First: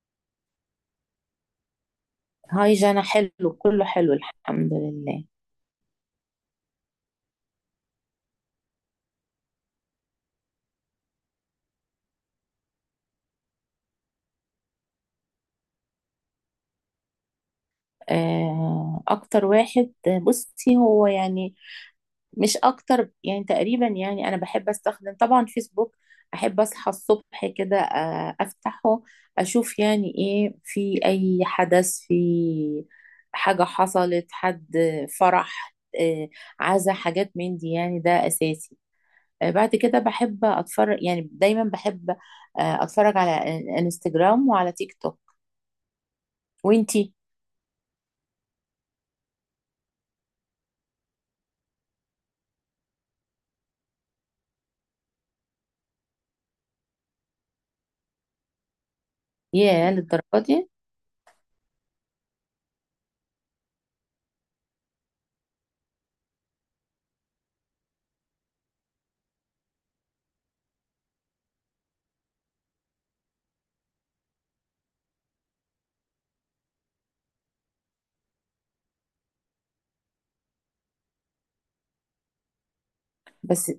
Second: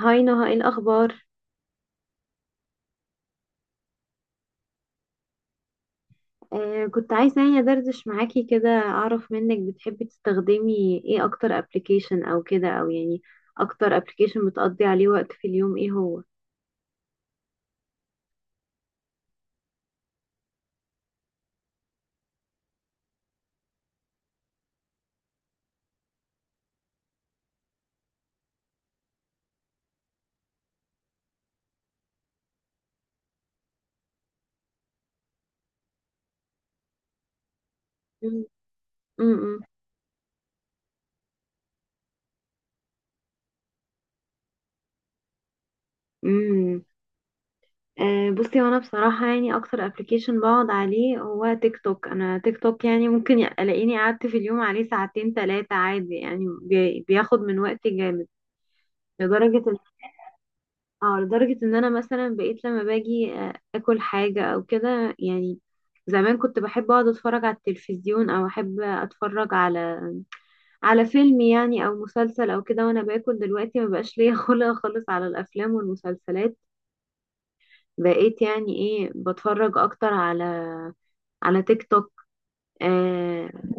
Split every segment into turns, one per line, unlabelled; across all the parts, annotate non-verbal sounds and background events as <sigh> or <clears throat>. هاي نهى، ايه الاخبار؟
هاي جانا، حلو كله حلو، الحمد لله.
كنت عايزه يعني ادردش معاكي كده اعرف منك، بتحبي تستخدمي ايه اكتر ابلكيشن او كده او يعني اكتر ابلكيشن بتقضي عليه وقت في اليوم؟ ايه هو؟
اكتر واحد. بصي هو يعني مش اكتر، يعني تقريبا، يعني انا بحب استخدم طبعا فيسبوك. احب اصحى الصبح كده، افتحه، اشوف يعني ايه، في اي حدث، في حاجة حصلت، حد فرح، آه، عزا، حاجات من دي يعني، ده
مم.
اساسي.
امم.
بعد كده بحب اتفرج، يعني دايما بحب اتفرج على انستجرام وعلى تيك توك.
امم.
وانتي؟
آه، بصي، وانا بصراحه يعني اكتر ابلكيشن بقعد عليه هو تيك توك. انا تيك توك يعني ممكن الاقيني قعدت في اليوم عليه ساعتين ثلاثه عادي يعني بياخد من وقتي جامد لدرجه.
ياه، للدرجة دي؟
اه، لدرجة ان انا مثلا بقيت لما باجي اكل حاجة او كده يعني. زمان كنت بحب اقعد اتفرج على التلفزيون او احب اتفرج على فيلم يعني او مسلسل او كده وانا باكل. دلوقتي ما بقاش ليا <laughs> خلق خالص على الافلام والمسلسلات. بقيت يعني ايه بتفرج اكتر على تيك توك. آه.
بس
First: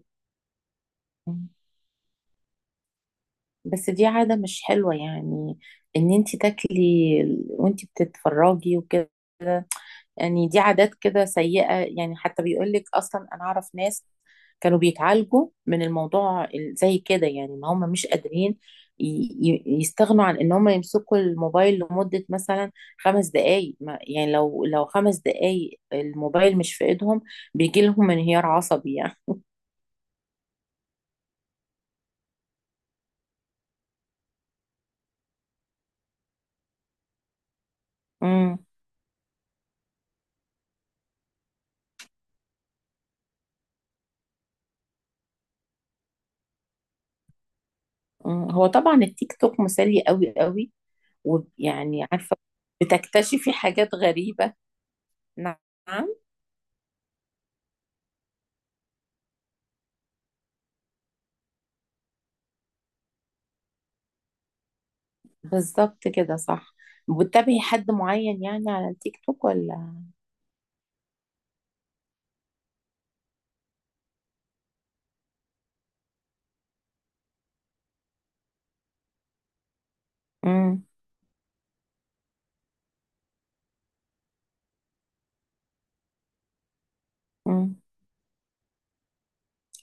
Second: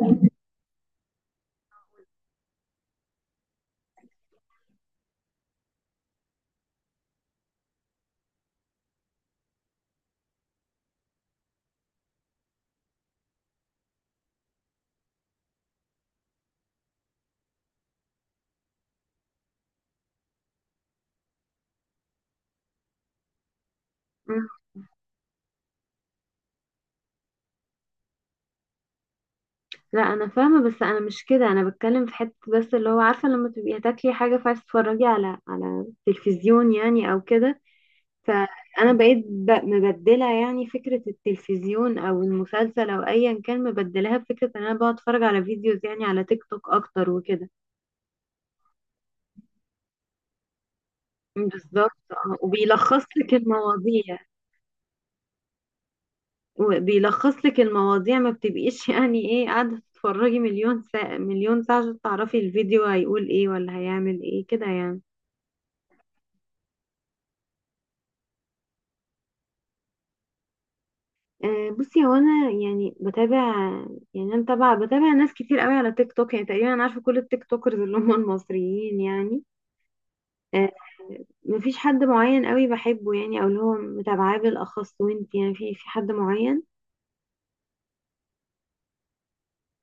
بس دي عادة مش حلوة، يعني ان انت تاكلي وانت بتتفرجي وكده، يعني دي عادات كده سيئة يعني. حتى بيقولك اصلا، انا اعرف ناس كانوا بيتعالجوا من الموضوع زي كده، يعني ان هم مش قادرين ي- يستغنوا عن ان هم يمسكوا الموبايل لمدة مثلا خمس دقايق. يعني
مم.
لو خمس دقايق الموبايل مش في ايدهم بيجي لهم انهيار عصبي
لا، انا فاهمة، بس انا مش كده. انا بتكلم في حتة بس اللي هو عارفة لما تبقي هتاكلي حاجة فعايز تتفرجي على التلفزيون يعني او كده.
يعني.
فانا بقيت مبدله يعني فكره التلفزيون او المسلسل او ايا كان، مبدلاها بفكره ان انا بقعد اتفرج على فيديوز يعني على تيك توك اكتر وكده.
مم. هو طبعا التيك توك مسلي قوي قوي،
بالظبط،
ويعني
اه
عارفة
<laughs> وبيلخص لك
بتكتشفي حاجات
المواضيع.
غريبة. نعم،
وبيلخص لك المواضيع، ما بتبقيش <laughs> يعني ايه قاعده تتفرجي مليون ساعه مليون ساعه عشان تعرفي الفيديو هيقول ايه ولا هيعمل ايه كده يعني.
بالظبط كده، صح. بتتابعي حد معين يعني على التيك توك ولا؟
آه، بصي، هو انا يعني بتابع. يعني انا طبعا بتابع ناس كتير قوي على تيك توك، يعني تقريبا انا عارفه كل التيك توكرز اللي هم المصريين يعني. آه.
مم.
مفيش حد معين قوي بحبه يعني او اللي هو متابعاه بالاخص. وانت يعني في حد معين؟
مم.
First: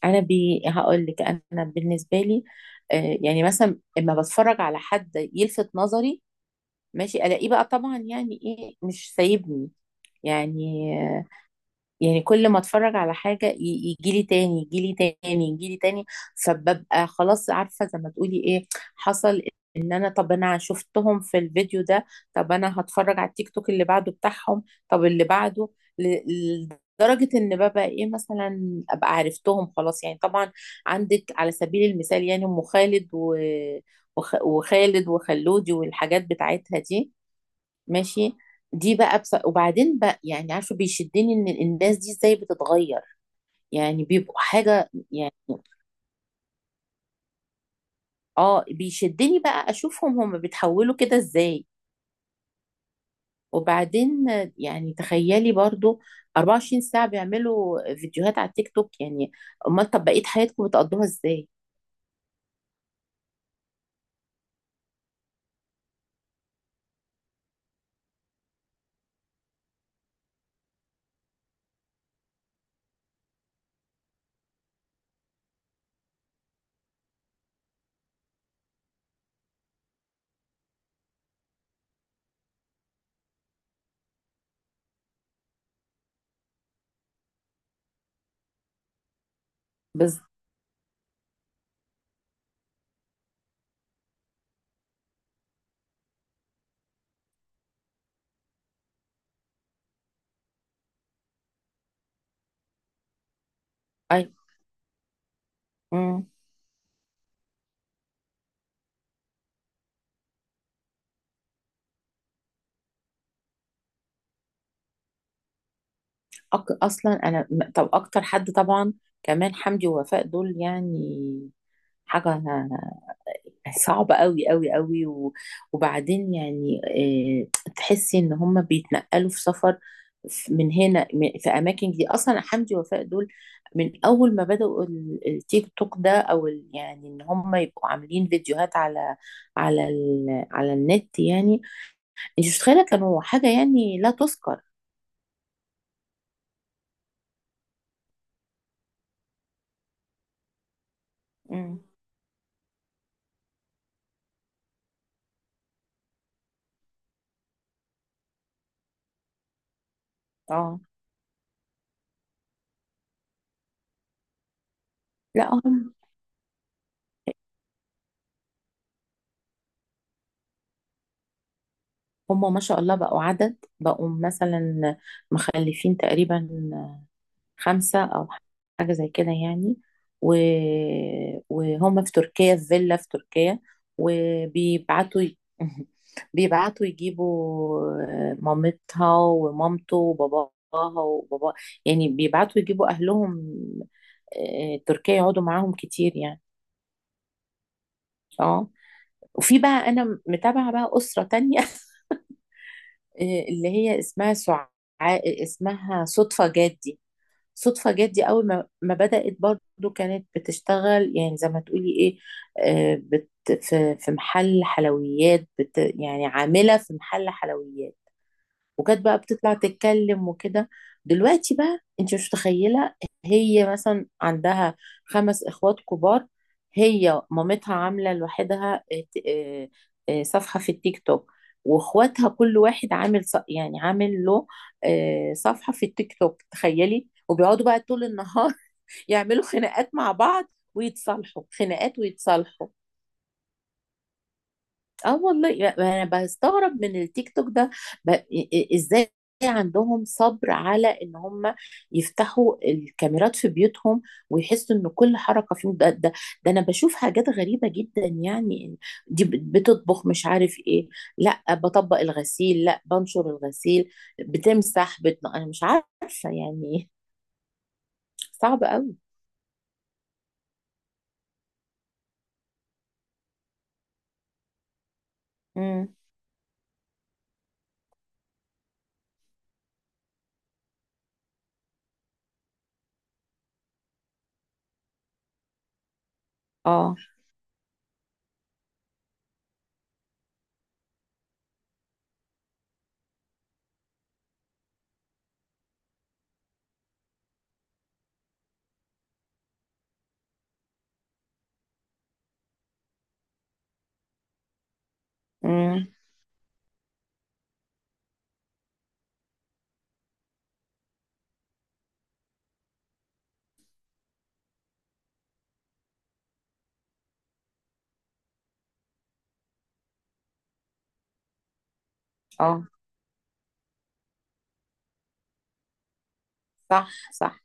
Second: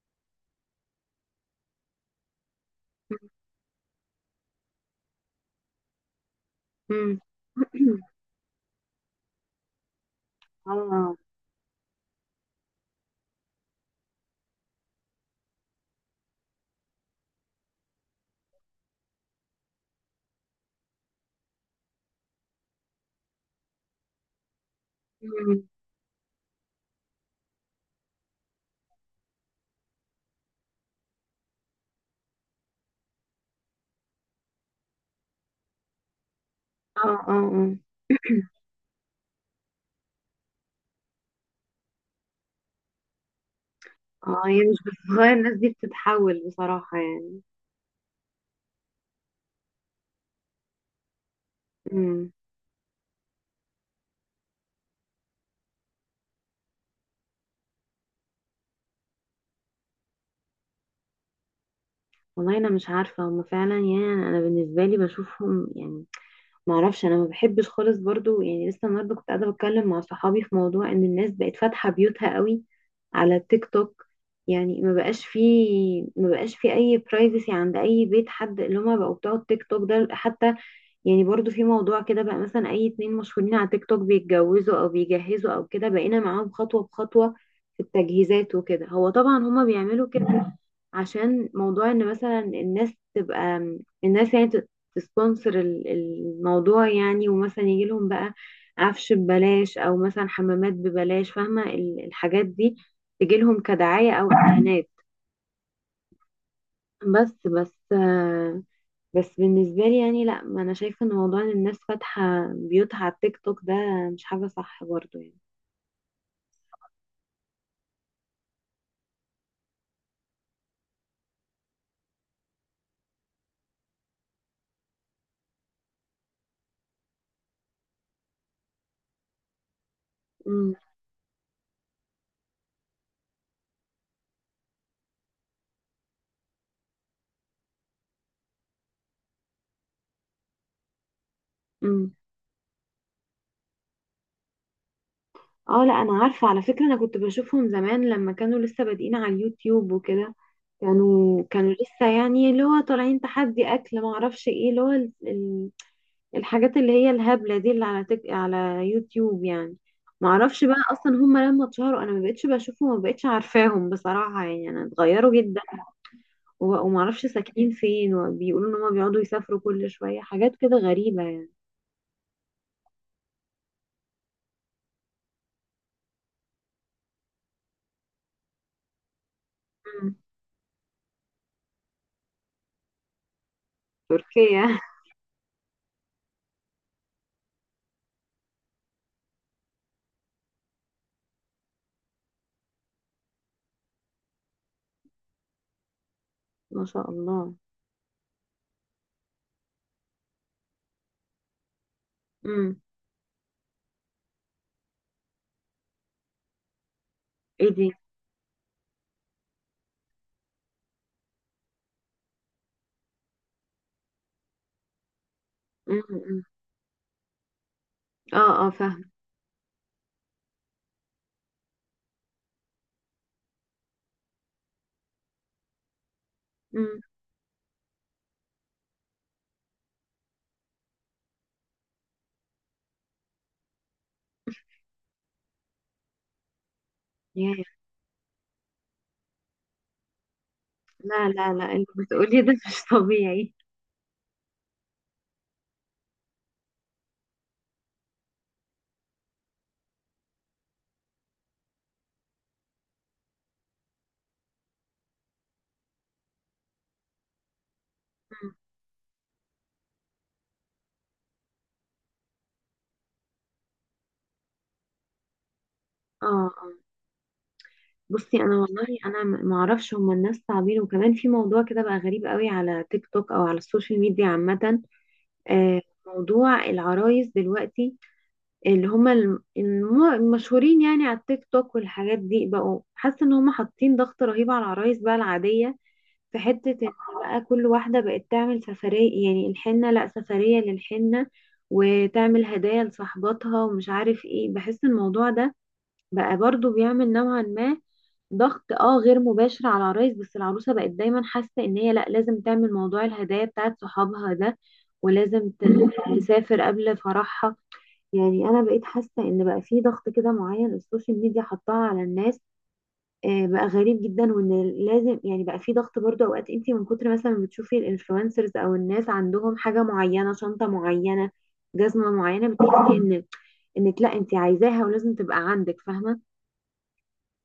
انا هقول لك، انا بالنسبة لي يعني مثلا اما بتفرج على حد يلفت نظري،
امم.
ماشي، الاقيه بقى، طبعا
<clears throat>
يعني ايه مش سايبني يعني.
اه.
يعني كل ما اتفرج على حاجة يجيلي تاني، يجيلي تاني، يجيلي تاني. فببقى خلاص، عارفة زي ما تقولي ايه، حصل ان انا، طب انا شفتهم في الفيديو ده، طب انا هتفرج على التيك توك اللي بعده بتاعهم، طب اللي
مم.
بعده. ل- لدرجة ان ببقى ايه، مثلا ابقى عرفتهم خلاص يعني طبعا. عندك على سبيل المثال يعني ام خالد وخالد وخلودي، والحاجات بتاعتها دي.
اه، اه، اه.
ماشي.
<clears throat>
دي بقى وبعدين بقى يعني عارفه بيشدني ان الناس دي ازاي بتتغير، يعني بيبقوا
اه هي مش
حاجه
بتتغير،
يعني.
الناس دي بتتحول بصراحة يعني.
اه، بيشدني بقى اشوفهم هم بيتحولوا كده ازاي.
امم.
وبعدين يعني تخيلي برضو 24 ساعه بيعملوا فيديوهات على التيك توك يعني. امال طب بقيه حياتكم بتقضوها ازاي؟
والله انا مش عارفة هما فعلا. يعني انا بالنسبة لي بشوفهم يعني معرفش. انا ما بحبش خالص برضو يعني لسه النهارده كنت قاعده بتكلم مع صحابي في موضوع ان الناس بقت فاتحه بيوتها قوي على التيك توك. يعني ما بقاش فيه، ما بقاش فيه اي برايفسي عند اي بيت حد اللي هما بقوا بتوع التيك توك ده حتى. يعني برضو في موضوع كده بقى مثلا اي اتنين مشهورين على تيك توك بيتجوزوا او بيجهزوا او كده بقينا معاهم خطوة بخطوة في التجهيزات وكده. هو طبعا هما بيعملوا
بس.
كده عشان موضوع ان مثلا الناس تبقى الناس يعني تسبونسر الموضوع يعني، ومثلا يجي لهم بقى عفش ببلاش او مثلا حمامات ببلاش، فاهمة الحاجات دي تجي لهم كدعاية
اي.
او اعلانات.
مم.
بس. بس بالنسبة لي يعني لا، ما انا شايفة ان موضوع ان الناس فاتحة بيوتها على التيك توك ده مش حاجة صح برضو يعني.
اصلا انا طب اكتر حد طبعا كمان، حمدي ووفاء دول، يعني حاجه صعبة قوي قوي قوي وبعدين يعني تحسي ان هم بيتنقلوا في سفر من
امم.
هنا في اماكن. دي اصلا حمدي ووفاء دول من اول ما بدأوا التيك توك ده، او يعني ان هم يبقوا عاملين فيديوهات على على النت يعني.
امم.
انت مش متخيلة، كانوا حاجة يعني لا تذكر.
اه، لا، انا عارفة على فكرة. انا كنت بشوفهم زمان لما كانوا لسه بادئين على اليوتيوب وكده. كانوا
مم.
لسه يعني اللي هو طالعين تحدي اكل ما اعرفش ايه اللي هو الحاجات اللي هي الهبلة دي اللي على على يوتيوب يعني. ما اعرفش بقى
اه.
اصلا هم لما اتشهروا انا ما بقتش بشوفهم، ما بقتش عارفاهم بصراحة يعني. انا اتغيروا
لا،
جدا.
هم
ومعرفش ساكنين فين، وبيقولوا ان هما بيقعدوا يسافروا كل شوية، حاجات كده غريبة يعني.
هم ما شاء الله بقوا عدد، بقوا مثلا مخلفين تقريبا خمسة أو حاجة زي كده يعني.
مم.
و... وهم في تركيا، في فيلا في تركيا،
تركيا <laughs>
وبيبعتوا <laughs> بيبعتوا يجيبوا مامتها ومامته وباباها وبابا، يعني بيبعتوا يجيبوا أهلهم تركيا، يقعدوا معاهم كتير يعني.
ما شاء الله.
اه. وفي بقى أنا متابعة بقى أسرة تانية <laughs>
مم.
اللي هي اسمها اسمها صدفة جدي.
ايه
صدفة
دي؟
جت دي أول ما بدأت برضو كانت بتشتغل يعني زي ما تقولي إيه، بت في محل حلويات، بت
مم،
يعني
مم.
عاملة في محل حلويات.
اه، اه،
وكانت
فاهم.
بقى بتطلع تتكلم وكده. دلوقتي بقى انت مش متخيله، هي مثلا عندها خمس اخوات كبار.
مم.
هي مامتها عامله لوحدها اه، صفحه في التيك توك، واخواتها كل واحد عامل يعني عامل له اه، صفحه في التيك توك، تخيلي. وبيقعدوا
ياه.
بقى طول النهار <laughs> يعملوا خناقات مع بعض
لا،
ويتصالحوا،
لا، لا، اللي
خناقات
بتقولي ده <laughs>
ويتصالحوا.
مش طبيعي.
اه والله انا بستغرب من التيك توك ده. ازاي عندهم صبر على ان هم يفتحوا الكاميرات في بيوتهم، ويحسوا ان كل حركه فيهم، ده انا بشوف حاجات غريبه جدا
مم.
يعني. دي بتطبخ، مش عارف ايه، لا بطبق الغسيل، لا بنشر الغسيل، بتمسح، انا مش
اه،
عارفه
اه،
يعني. <laughs>
بصي انا
صعب
والله
قوي.
انا ما اعرفش. هما الناس صعبين. وكمان في موضوع كده بقى غريب قوي على تيك توك او على السوشيال ميديا عامة. آه.
امم.
موضوع العرايس دلوقتي اللي هما المشهورين يعني على التيك توك والحاجات دي، بقوا حاسه ان هما حاطين ضغط رهيب على العرايس بقى العاديه. في حته ان
اه.
بقى كل واحده بقت تعمل سفريه، يعني الحنه، لا سفريه للحنه، وتعمل هدايا لصاحباتها ومش عارف ايه. بحس الموضوع ده بقى برضو بيعمل نوعا ما ضغط غير مباشر على العرايس. بس العروسه بقت دايما حاسه ان هي لا، لازم تعمل موضوع الهدايا بتاعت صحابها ده، ولازم
امم.
تسافر قبل فرحها. يعني انا بقيت حاسه ان بقى في ضغط كده معين السوشيال ميديا حطها على الناس. بقى غريب جدا. وان لازم يعني بقى في ضغط برضه اوقات، انت من كتر مثلا ما بتشوفي الانفلونسرز او الناس عندهم حاجه معينه، شنطه معينه، جزمه معينه،
اه.
بتحسي ان انك لا، انت عايزاها ولازم تبقى عندك، فاهمه.
صح، صح.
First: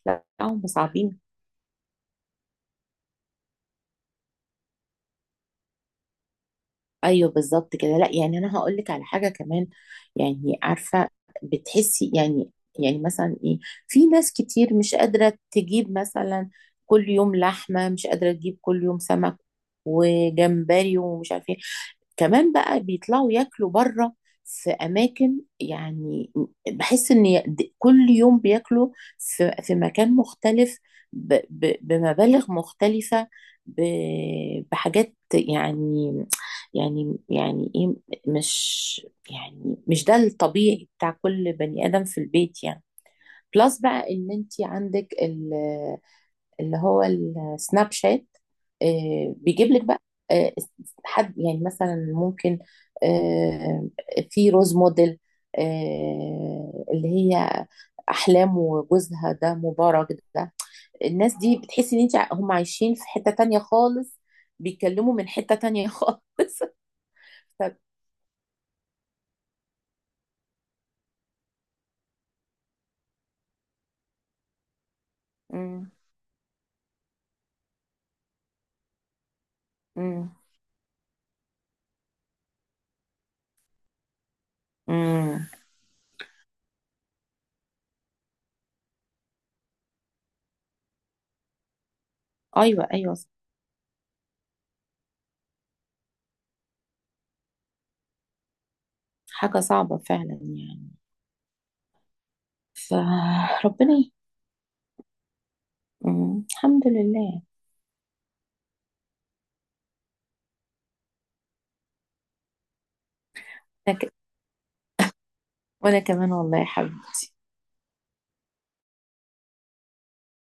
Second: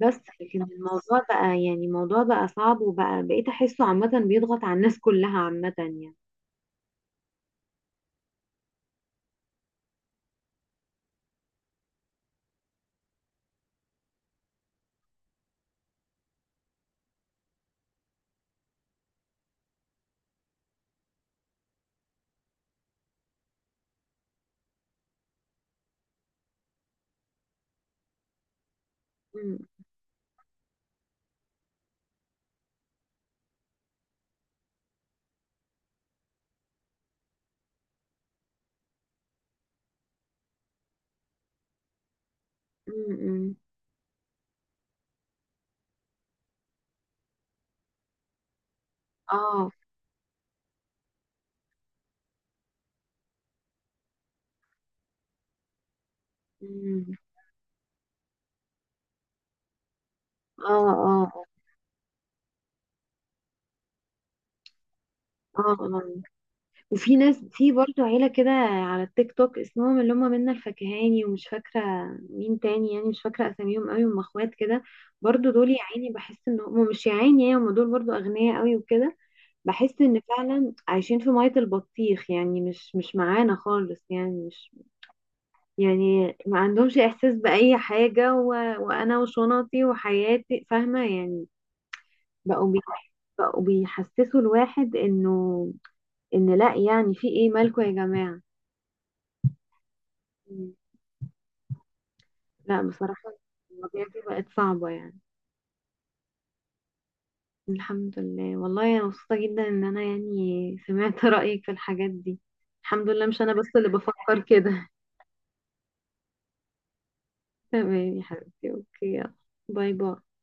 بس.
لا،
لكن
هم صعبين.
الموضوع بقى يعني الموضوع بقى صعب، وبقى بقيت احسه عامه بيضغط على الناس كلها عامه يعني.
ايوه بالظبط كده. لا يعني انا هقول لك على حاجه كمان، يعني عارفه بتحسي يعني، يعني مثلا ايه، في ناس كتير مش قادره تجيب مثلا كل يوم لحمه، مش قادره تجيب كل يوم سمك وجمبري ومش عارفه ايه. كمان بقى بيطلعوا ياكلوا بره، في اماكن، يعني بحس ان كل يوم بياكلوا في
م-
في مكان مختلف، بمبالغ مختلفه، بحاجات، يعني يعني ايه، مش يعني، مش ده الطبيعي بتاع كل بني ادم في البيت يعني.
م.
بلس بقى ان انت عندك اللي هو السناب شات،
اه،
بيجيب لك بقى آه، حد يعني مثلا ممكن آه، في روز موديل، اللي
م.
هي احلام وجوزها ده مبارك ده.
اه،
الناس
اه،
دي بتحسي ان انت، هم عايشين في حتة تانية خالص، بيتكلموا من حتة
اه،
تانية
اه.
خالص.
وفي ناس، في
<laughs>
برضو عيلة كده على التيك توك اسمهم اللي هم منا الفكهاني ومش فاكرة مين تاني، يعني مش فاكرة أساميهم قوي. هم اخوات كده برضو.
ف...
دول يا عيني بحس ان هم مش، يا عيني يعني هم دول برضو أغنياء قوي وكده. بحس ان
امم.
فعلا عايشين في مية البطيخ يعني، مش معانا خالص يعني، مش
امم.
يعني ما عندهمش إحساس بأي حاجة و... وأنا وشنطي وحياتي، فاهمة يعني. بقوا بي...
ايوه، ايوه.
بقوا بيحسسوا الواحد انه ان لا، يعني في ايه مالكوا يا جماعة؟
حاجه صعبه فعلا يعني.
لا، بصراحة
فربنا
المواضيع
ي-
دي بقت صعبة يعني.
مم. الحمد لله.
الحمد لله. والله أنا مبسوطة جدا إن أنا يعني سمعت <laughs> رأيك في الحاجات دي. الحمد لله مش أنا بس اللي
أنا ك-
بفكر كده.
وانا كمان والله يا حبيبي.
<laughs> تمام يا حبيبتي، أوكي، يلا. باي باي.